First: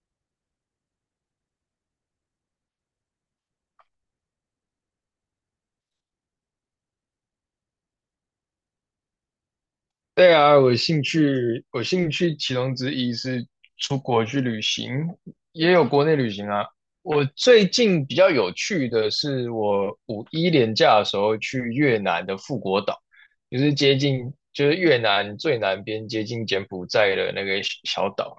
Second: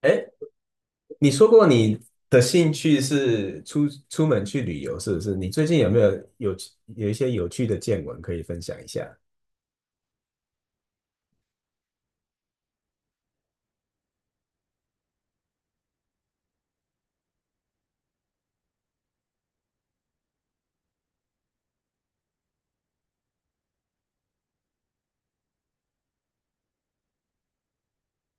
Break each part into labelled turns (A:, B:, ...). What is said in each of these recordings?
A: 哎，你说过你的兴趣是出门去旅游，是不是？你最近有没有有有一些有趣的见闻可以分享一下？
B: 对啊，我兴趣其中之一是出国去旅行，也有国内旅行啊。我最近比较有趣的是，我五一连假的时候去越南的富国岛，就是接近，就是越南最南边接近柬埔寨的那个小岛，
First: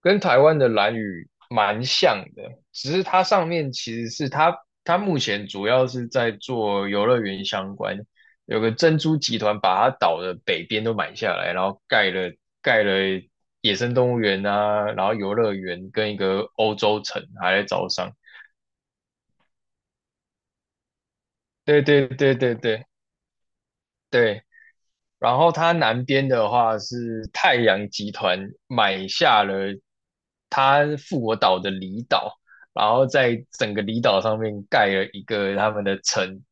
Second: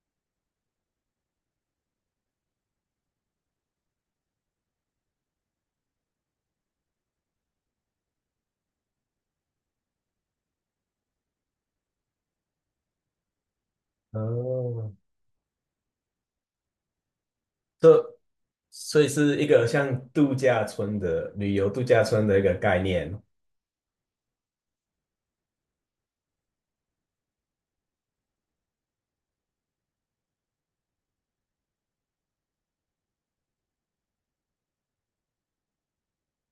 B: 跟台湾的兰屿蛮像的，只是它上面其实是它，它目前主要是在做游乐园相关，有个珍珠集团把它岛的北边都买下来，然后盖了野生动物园啊，
A: 哦，
B: 然后游乐园跟一个欧洲城还在招商。
A: 这所以是一个像度假村的旅游
B: 对
A: 度假
B: 对
A: 村
B: 对
A: 的一个
B: 对
A: 概
B: 对
A: 念。
B: 对，然后它南边的话是太阳集团买下了它复活岛的离岛，然后在整个离岛上面盖了一个他们的城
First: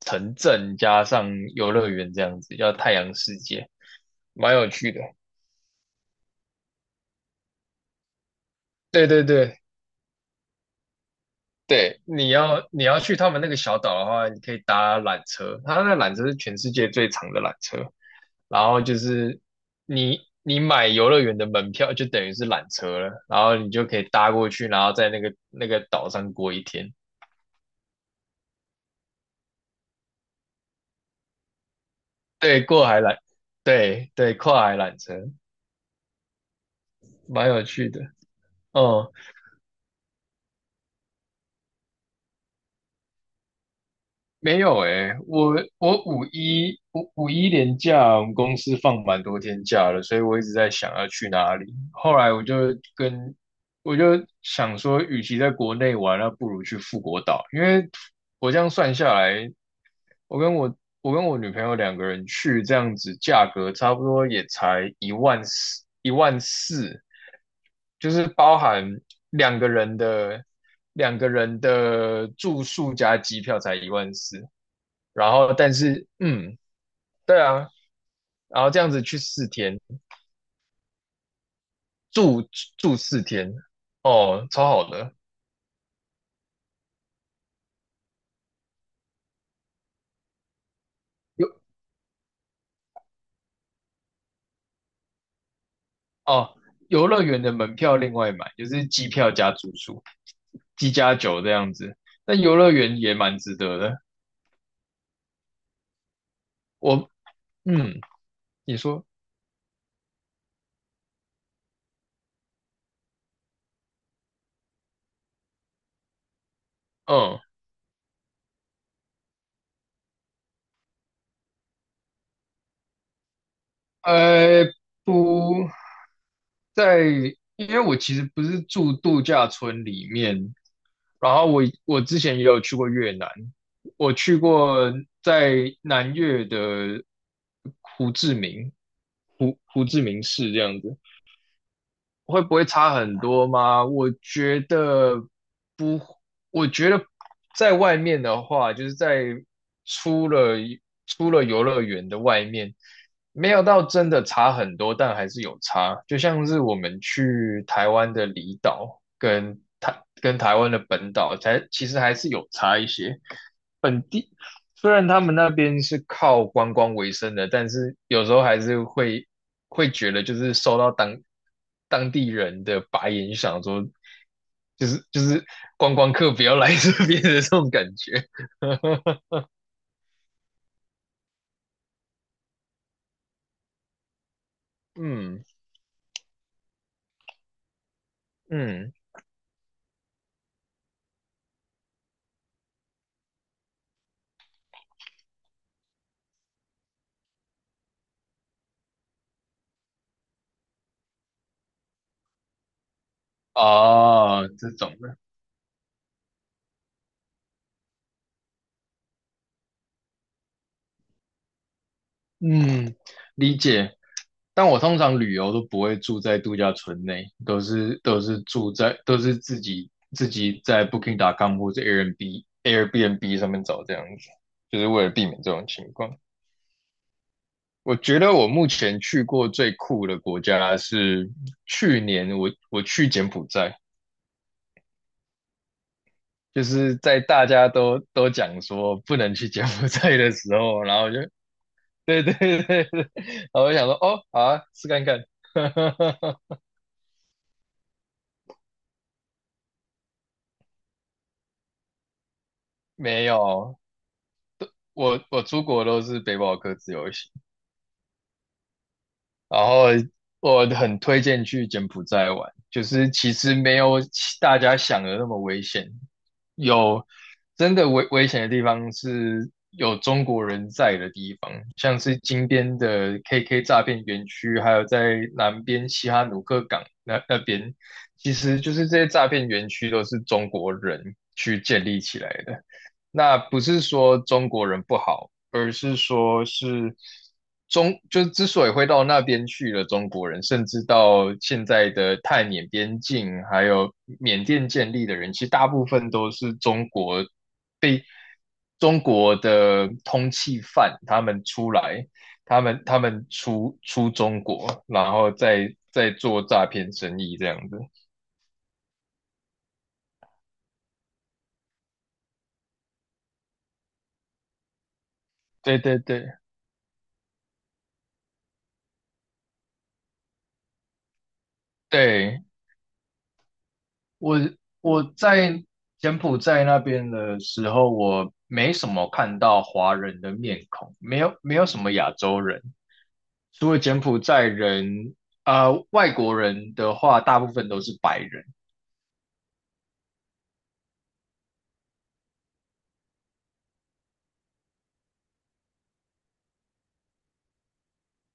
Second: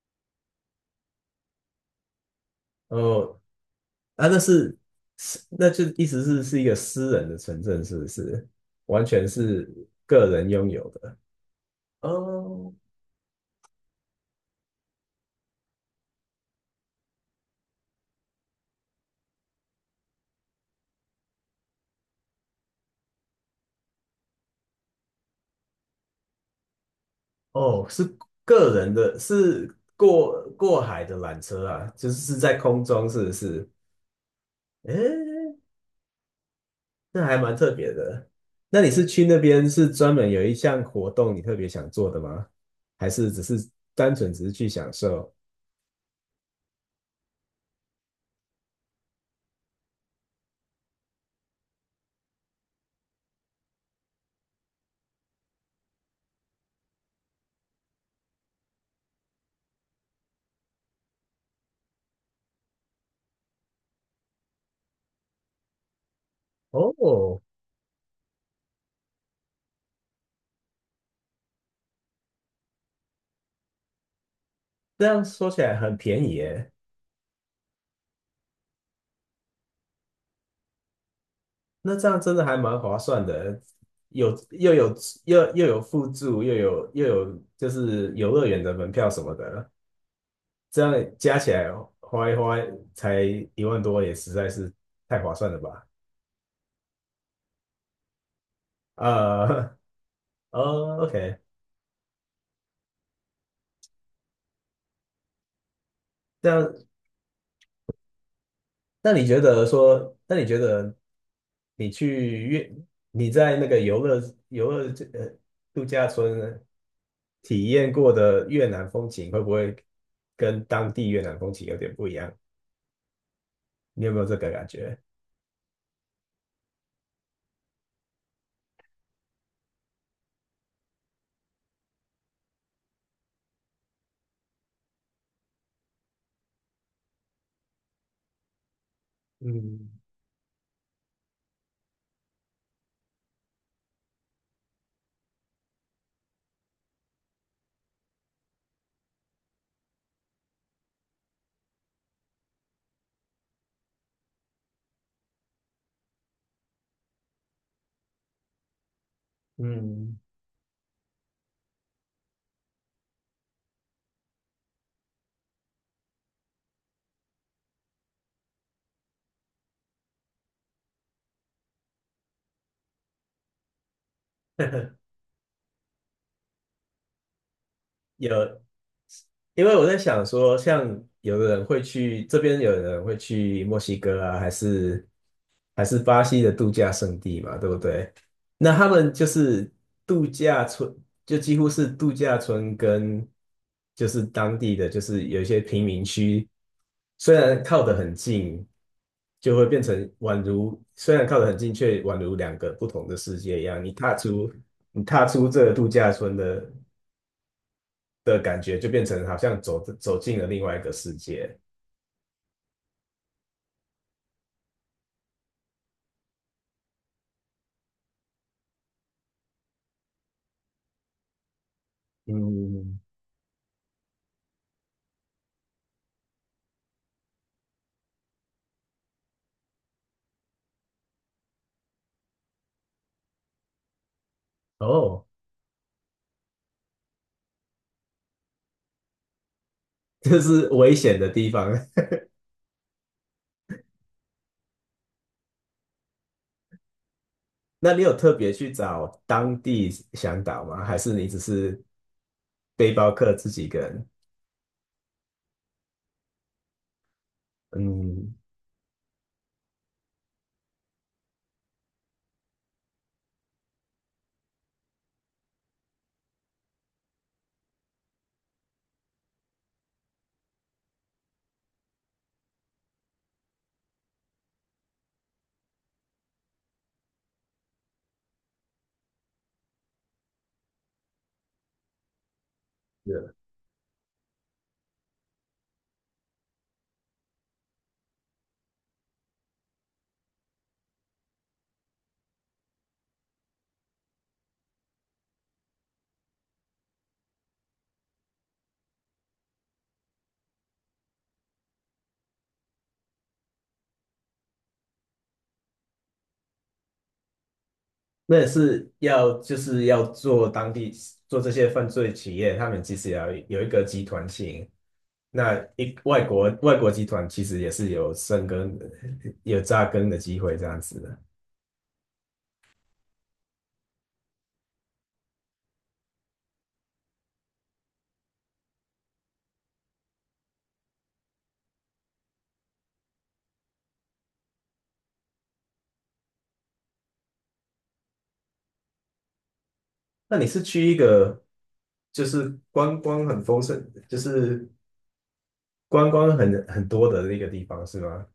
B: 城镇加上游乐园这样子，叫太阳世
A: 哦，
B: 界，
A: 啊，那
B: 蛮有
A: 是
B: 趣的。
A: 是，那就意思是是一个私人的城镇，是不是？完
B: 对对
A: 全
B: 对，
A: 是个人拥有的。
B: 对，你要
A: 哦，
B: 你要去他们那个小岛的话，你可以搭缆车，它那缆车是全世界最长的缆车。然后就是你买游乐园的门票，就等于是缆车了，然后你就可以搭过去，然后在那个岛上过一天。
A: 哦，是个人的，是过海的缆车啊，就是是在
B: 对，
A: 空
B: 过海
A: 中，
B: 缆，
A: 是不是？
B: 对对，跨海缆车，
A: 诶，那还
B: 蛮
A: 蛮
B: 有
A: 特
B: 趣
A: 别
B: 的。
A: 的。那你是
B: 嗯，
A: 去那边是专门有一项活动你特别想做的吗？还是只是单纯只是
B: 没
A: 去
B: 有
A: 享
B: 诶、
A: 受？
B: 我五一连假，我们公司放蛮多天假了，所以我一直在想要去哪里。后来跟我就想说，与其在国内玩，那不如去富国岛，因为我这样算下来，我跟我女朋友两个人去，这样子价格差不多也才一万四，
A: 哦，
B: 就是包含两个人的两个人的住宿加机票才一万四，
A: 这样
B: 然
A: 说
B: 后
A: 起
B: 但
A: 来很
B: 是
A: 便宜耶。
B: 对啊，然后这样子去四天，
A: 那这样真
B: 住
A: 的还蛮划
B: 住四
A: 算
B: 天，
A: 的，有
B: 哦，超
A: 又
B: 好
A: 有
B: 的，
A: 又有附住，又有就是游乐园的门票什么的，这样加起
B: 游
A: 来花才一万多，也实在是太划算了吧？
B: 哦，游乐园的门票另外买，就是机票加住
A: 啊，
B: 宿，机
A: 哦
B: 加
A: ，OK，
B: 酒这样子。那游乐园也蛮值得的。
A: 这样
B: 我嗯你说，
A: 那你觉得说，那你觉得你去越你在那个游乐游乐这呃度假村
B: 嗯
A: 体验过的越南风情，会不会跟当地越南风情有点不一样？你有没有这个感
B: 呃，
A: 觉？
B: 不在，因为我其实不是住度假村里面，然后我之前也有去过越南，我去过在南越的胡志明，胡胡
A: 嗯
B: 志明市这样子。会不会差很多吗？我觉得不，我觉得在外面的话，就是在出了出了游乐园的外面，没有到真的差很多，但还是有差。就像是我们去台湾的离岛跟
A: 嗯，
B: 台湾的本岛，才其实还是有差一些。本地。虽然他们那边是靠观光为生的，但是有时候还是会觉得，就是受到当地人的白眼，想说就是 就是观光客不要来这边的这种感觉。
A: 有，因为我在想说，像有的人会去这边，有的人会去墨西哥啊，还是
B: 嗯
A: 还是巴西的度假胜地嘛，对不对？那他
B: 嗯
A: 们就是度假村，就几乎是度假村跟就是当地的，就是有一些贫民区，虽然靠得很近，就会变成宛如虽然靠得很近，却宛如两个不同的世界一样。
B: 哦，这种。
A: 你
B: 的。
A: 踏出这个度假村的感觉，就变成好像走进了另外一个世界。
B: 嗯，理解。但我通常旅游都不会住在度假村内，都是住在都是自己在 Booking.com 或者 Airbnb
A: 嗯，
B: Airbnb 上面找这样子，就是为了避免这种情况。我觉得我目前去过最酷的国家是去年我去柬埔寨，
A: 哦，
B: 就是在大家都讲说不能去柬埔寨 的
A: 这
B: 时
A: 是
B: 候，
A: 危
B: 然后我
A: 险
B: 就
A: 的地方。
B: 对对对对，然后我就想说哦好啊，试看看。
A: 那你有特别去找当地向导吗？还是你只是背包
B: 没
A: 客自己一
B: 有，
A: 个人？
B: 我出国都是背包客自由行，
A: 嗯，
B: 然后我很推荐去柬埔寨玩，就是其实没有大家想的那么危险，有真的危险的地方是有中国人在的地方，像是金边的 KK 诈骗园区，还有在南边西哈努克港那边，其实就是这些诈骗园区都是中国人去建立起来的。
A: 是
B: 那不是说中国人不好，而是说就是之所以会到那边去了，中国人甚至到现在的泰缅边境，还有缅甸建立的人，其实大部分都是中国的通缉犯，他们出来，他们出中国，然后再做诈骗生意这样子。
A: 那也是要做当地做这些犯罪企业，他们其实也要有一个集团性。那
B: 对
A: 一
B: 对
A: 外
B: 对
A: 国外国集团其实也是有生根、有扎根的机会这样子的。
B: 对。我我在柬埔寨那边的时候，我没什么看到华人的面孔，没有什么亚洲人，除了柬埔寨人，外国人的话，大部分都是白人。
A: 那你是去一个就是观光很丰盛，就是观光很多的那个地方是吗？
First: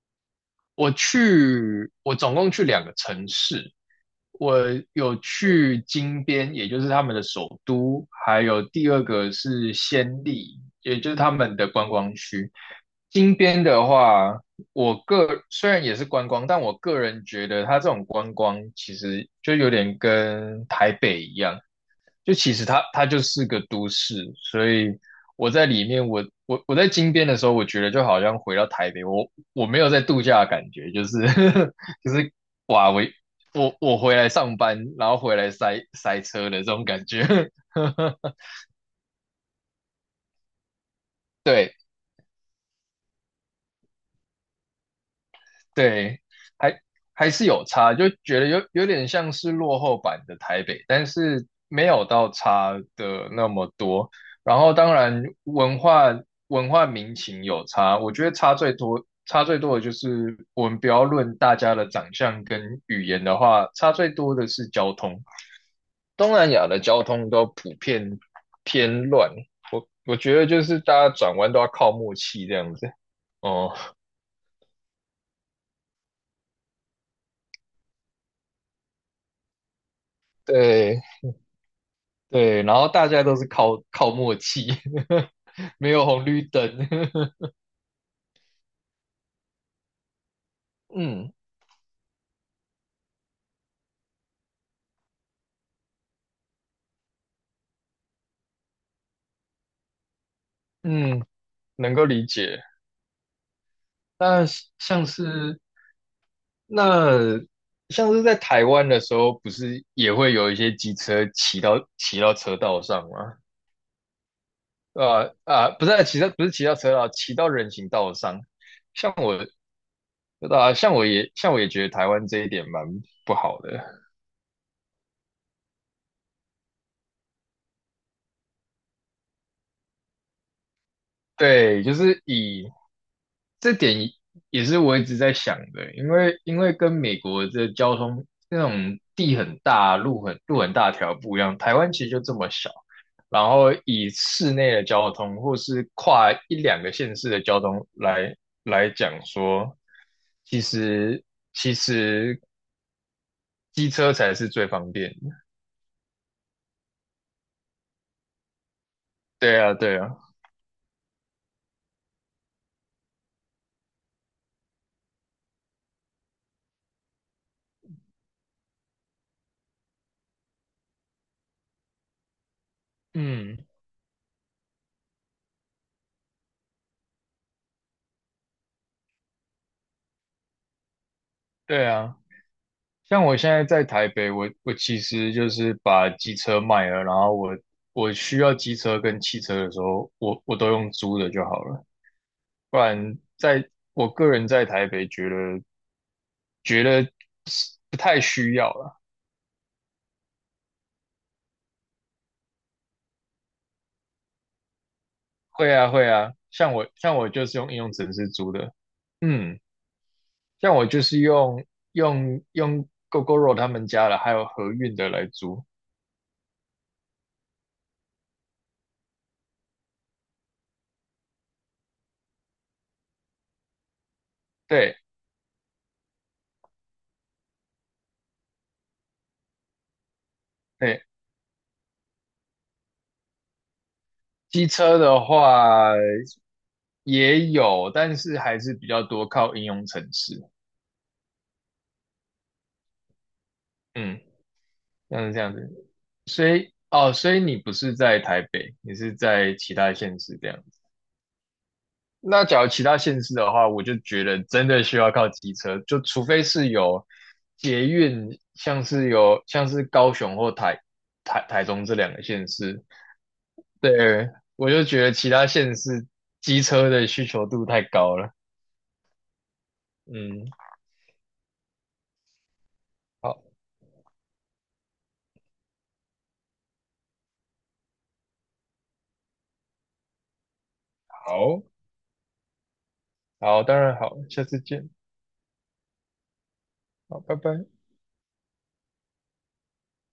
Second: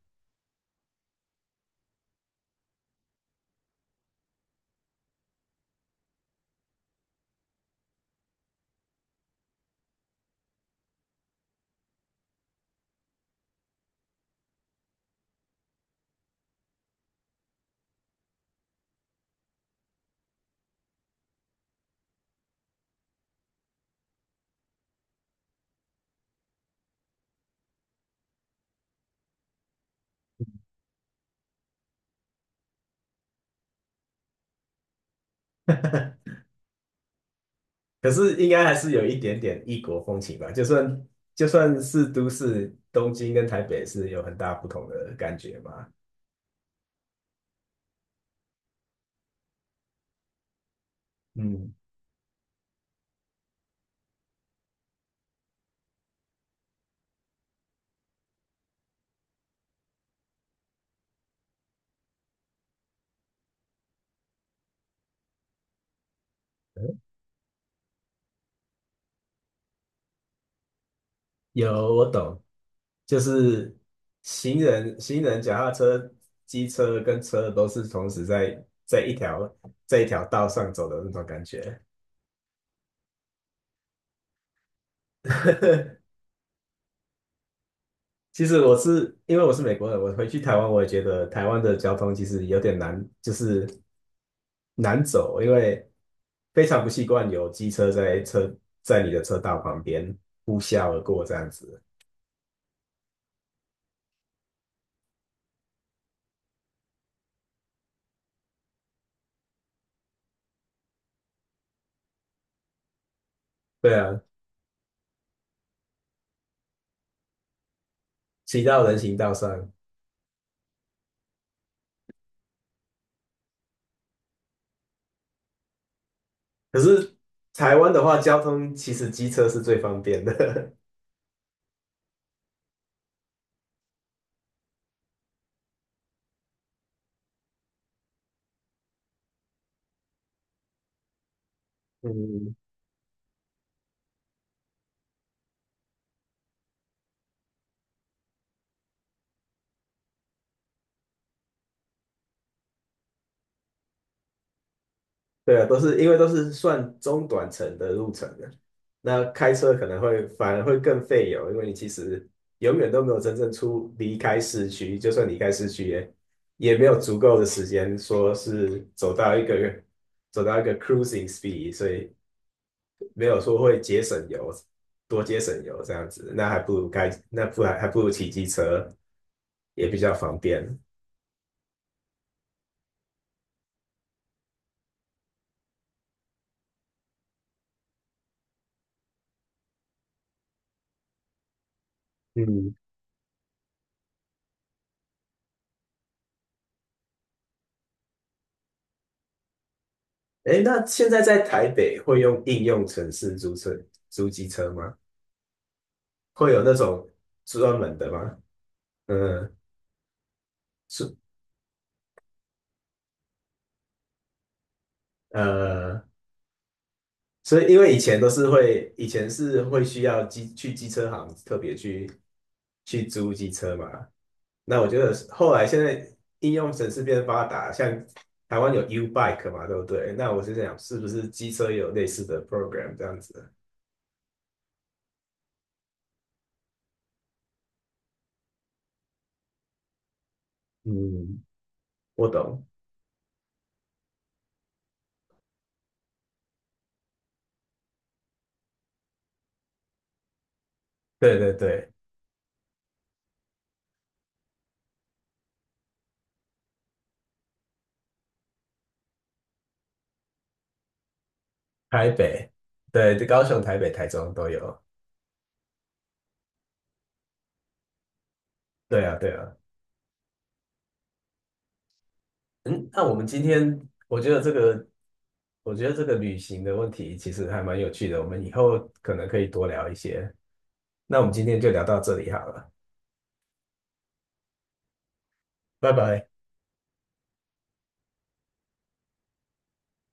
B: 我总共去两个城市，我有去金边，也就是他们的首都，还有第二个是暹粒，也就是他们的观光区。金边的话，虽然也是观光，但我个人觉得它这种观光其实就有点跟台北一样，就其实它就是个都市，所以我在里面，我在金边的时候，我觉得就好像回到台北，我没有在度假的感觉，就是 就是哇，我回来上班，然后回来塞车的这种感觉。
A: 可是 应该还是有一点点异国风情吧，就算就
B: 对，
A: 算是都市，东京跟台北是有很大不同的感觉嘛。
B: 对，还还是有差，就觉得有点像是落后版的台北，但是
A: 嗯，
B: 没有到差的那么多。然后当然文化民情有差，我觉得差最多的就是我们不要论大家的长相跟语言的话，差最多的是交通。东南亚的交通都普遍偏乱，我觉得就是大家转弯都要靠
A: 有，我
B: 默
A: 懂，
B: 契这样子。
A: 就
B: 哦，
A: 是行人、脚踏车、机车跟车都是同时在一条道上走
B: 对，
A: 的那种感觉。
B: 对，然后大家都是靠默契，没有红绿灯。
A: 其实我是因为我是美国人，我回去台湾，我也觉得
B: 嗯
A: 台湾的交通其实有点难，就是难走，因为非常不习惯有机车在你的车道旁边呼啸而过
B: 嗯，
A: 这样子。
B: 能够理解。那像是那像是在台湾的时候，不是也会有一些机车骑到车道上吗？
A: 对啊，
B: 啊啊，不是啊骑到不是骑到车道，骑到人行道上。
A: 骑到人
B: 像
A: 行道
B: 我
A: 上。
B: 像我也觉得台湾这一点蛮不好的。
A: 可是台湾的话，交通其实机车是最方便的。
B: 对，就是以这点也是我一直在想的，因为跟美国的交通那种地很大、路很大条不一样，台湾 其实就这么
A: 嗯，
B: 小，然后以市内的交通或是跨一两个县市的交通来讲说，其实其实机车才是最方便的。
A: 对啊，都是因为都是算中短程的路程的，那开
B: 对
A: 车
B: 啊，
A: 可
B: 对
A: 能
B: 啊，
A: 会反而会更费油，因为你其实永远都没有真正出离开市区，就算离开市区也也没有足够的时间说是走到一个 cruising speed，所以没有说
B: 嗯，
A: 会节省油，多节省油这样子，那还不如开，那不还还不如骑机车，也比较方便。
B: 对啊。像我现在在台北，我其实就是把机车卖了，然后我需要机车跟汽车的时候，我都用租的就好了。
A: 嗯，
B: 不然在我个人在台北觉得是不太需要了。
A: 哎，那现在在台北会用应用程式租车、租机车吗？
B: 会啊会啊，
A: 会有
B: 像
A: 那
B: 我
A: 种
B: 像我就是用应
A: 专
B: 用
A: 门的
B: 程式
A: 吗？
B: 租的，
A: 嗯，
B: 嗯，像我就
A: 是
B: 是用 GoGoRo 他们家的，还有和运的来租。
A: 呃，所以因为以前都是会，以前是会需要机车行特别去去租机车嘛，那我
B: 对
A: 觉得后来现在应用程式变发达，像台湾有 U Bike 嘛，对不对？那我是想，是
B: 对，
A: 不是机车也有类似的 program 这样子？
B: 机车的话也有，但是还是比较多靠应用城市，
A: 嗯，我懂，
B: 嗯，像是这样子。所以你不是在台北，你是在其他县市这样子。
A: 对对对，
B: 那假如其他县市的话，我就觉得真的需要靠机车，就除非是有捷运，像是高雄或台中这
A: 台
B: 两个县
A: 北，
B: 市，
A: 对，高雄、台北、台
B: 对，
A: 中都
B: 我
A: 有。
B: 就觉得其他县市机车的需求度太高了。
A: 对啊，对啊。
B: 嗯，
A: 嗯，那我们今
B: 好，
A: 天，我觉得这个，我觉得这个旅行的问题其实还蛮有趣的，我们以后可能可以多聊一些。那我们今天
B: 好。
A: 就聊到这里好了，
B: 好，当然好，下次见，
A: 拜拜。
B: 好，拜拜。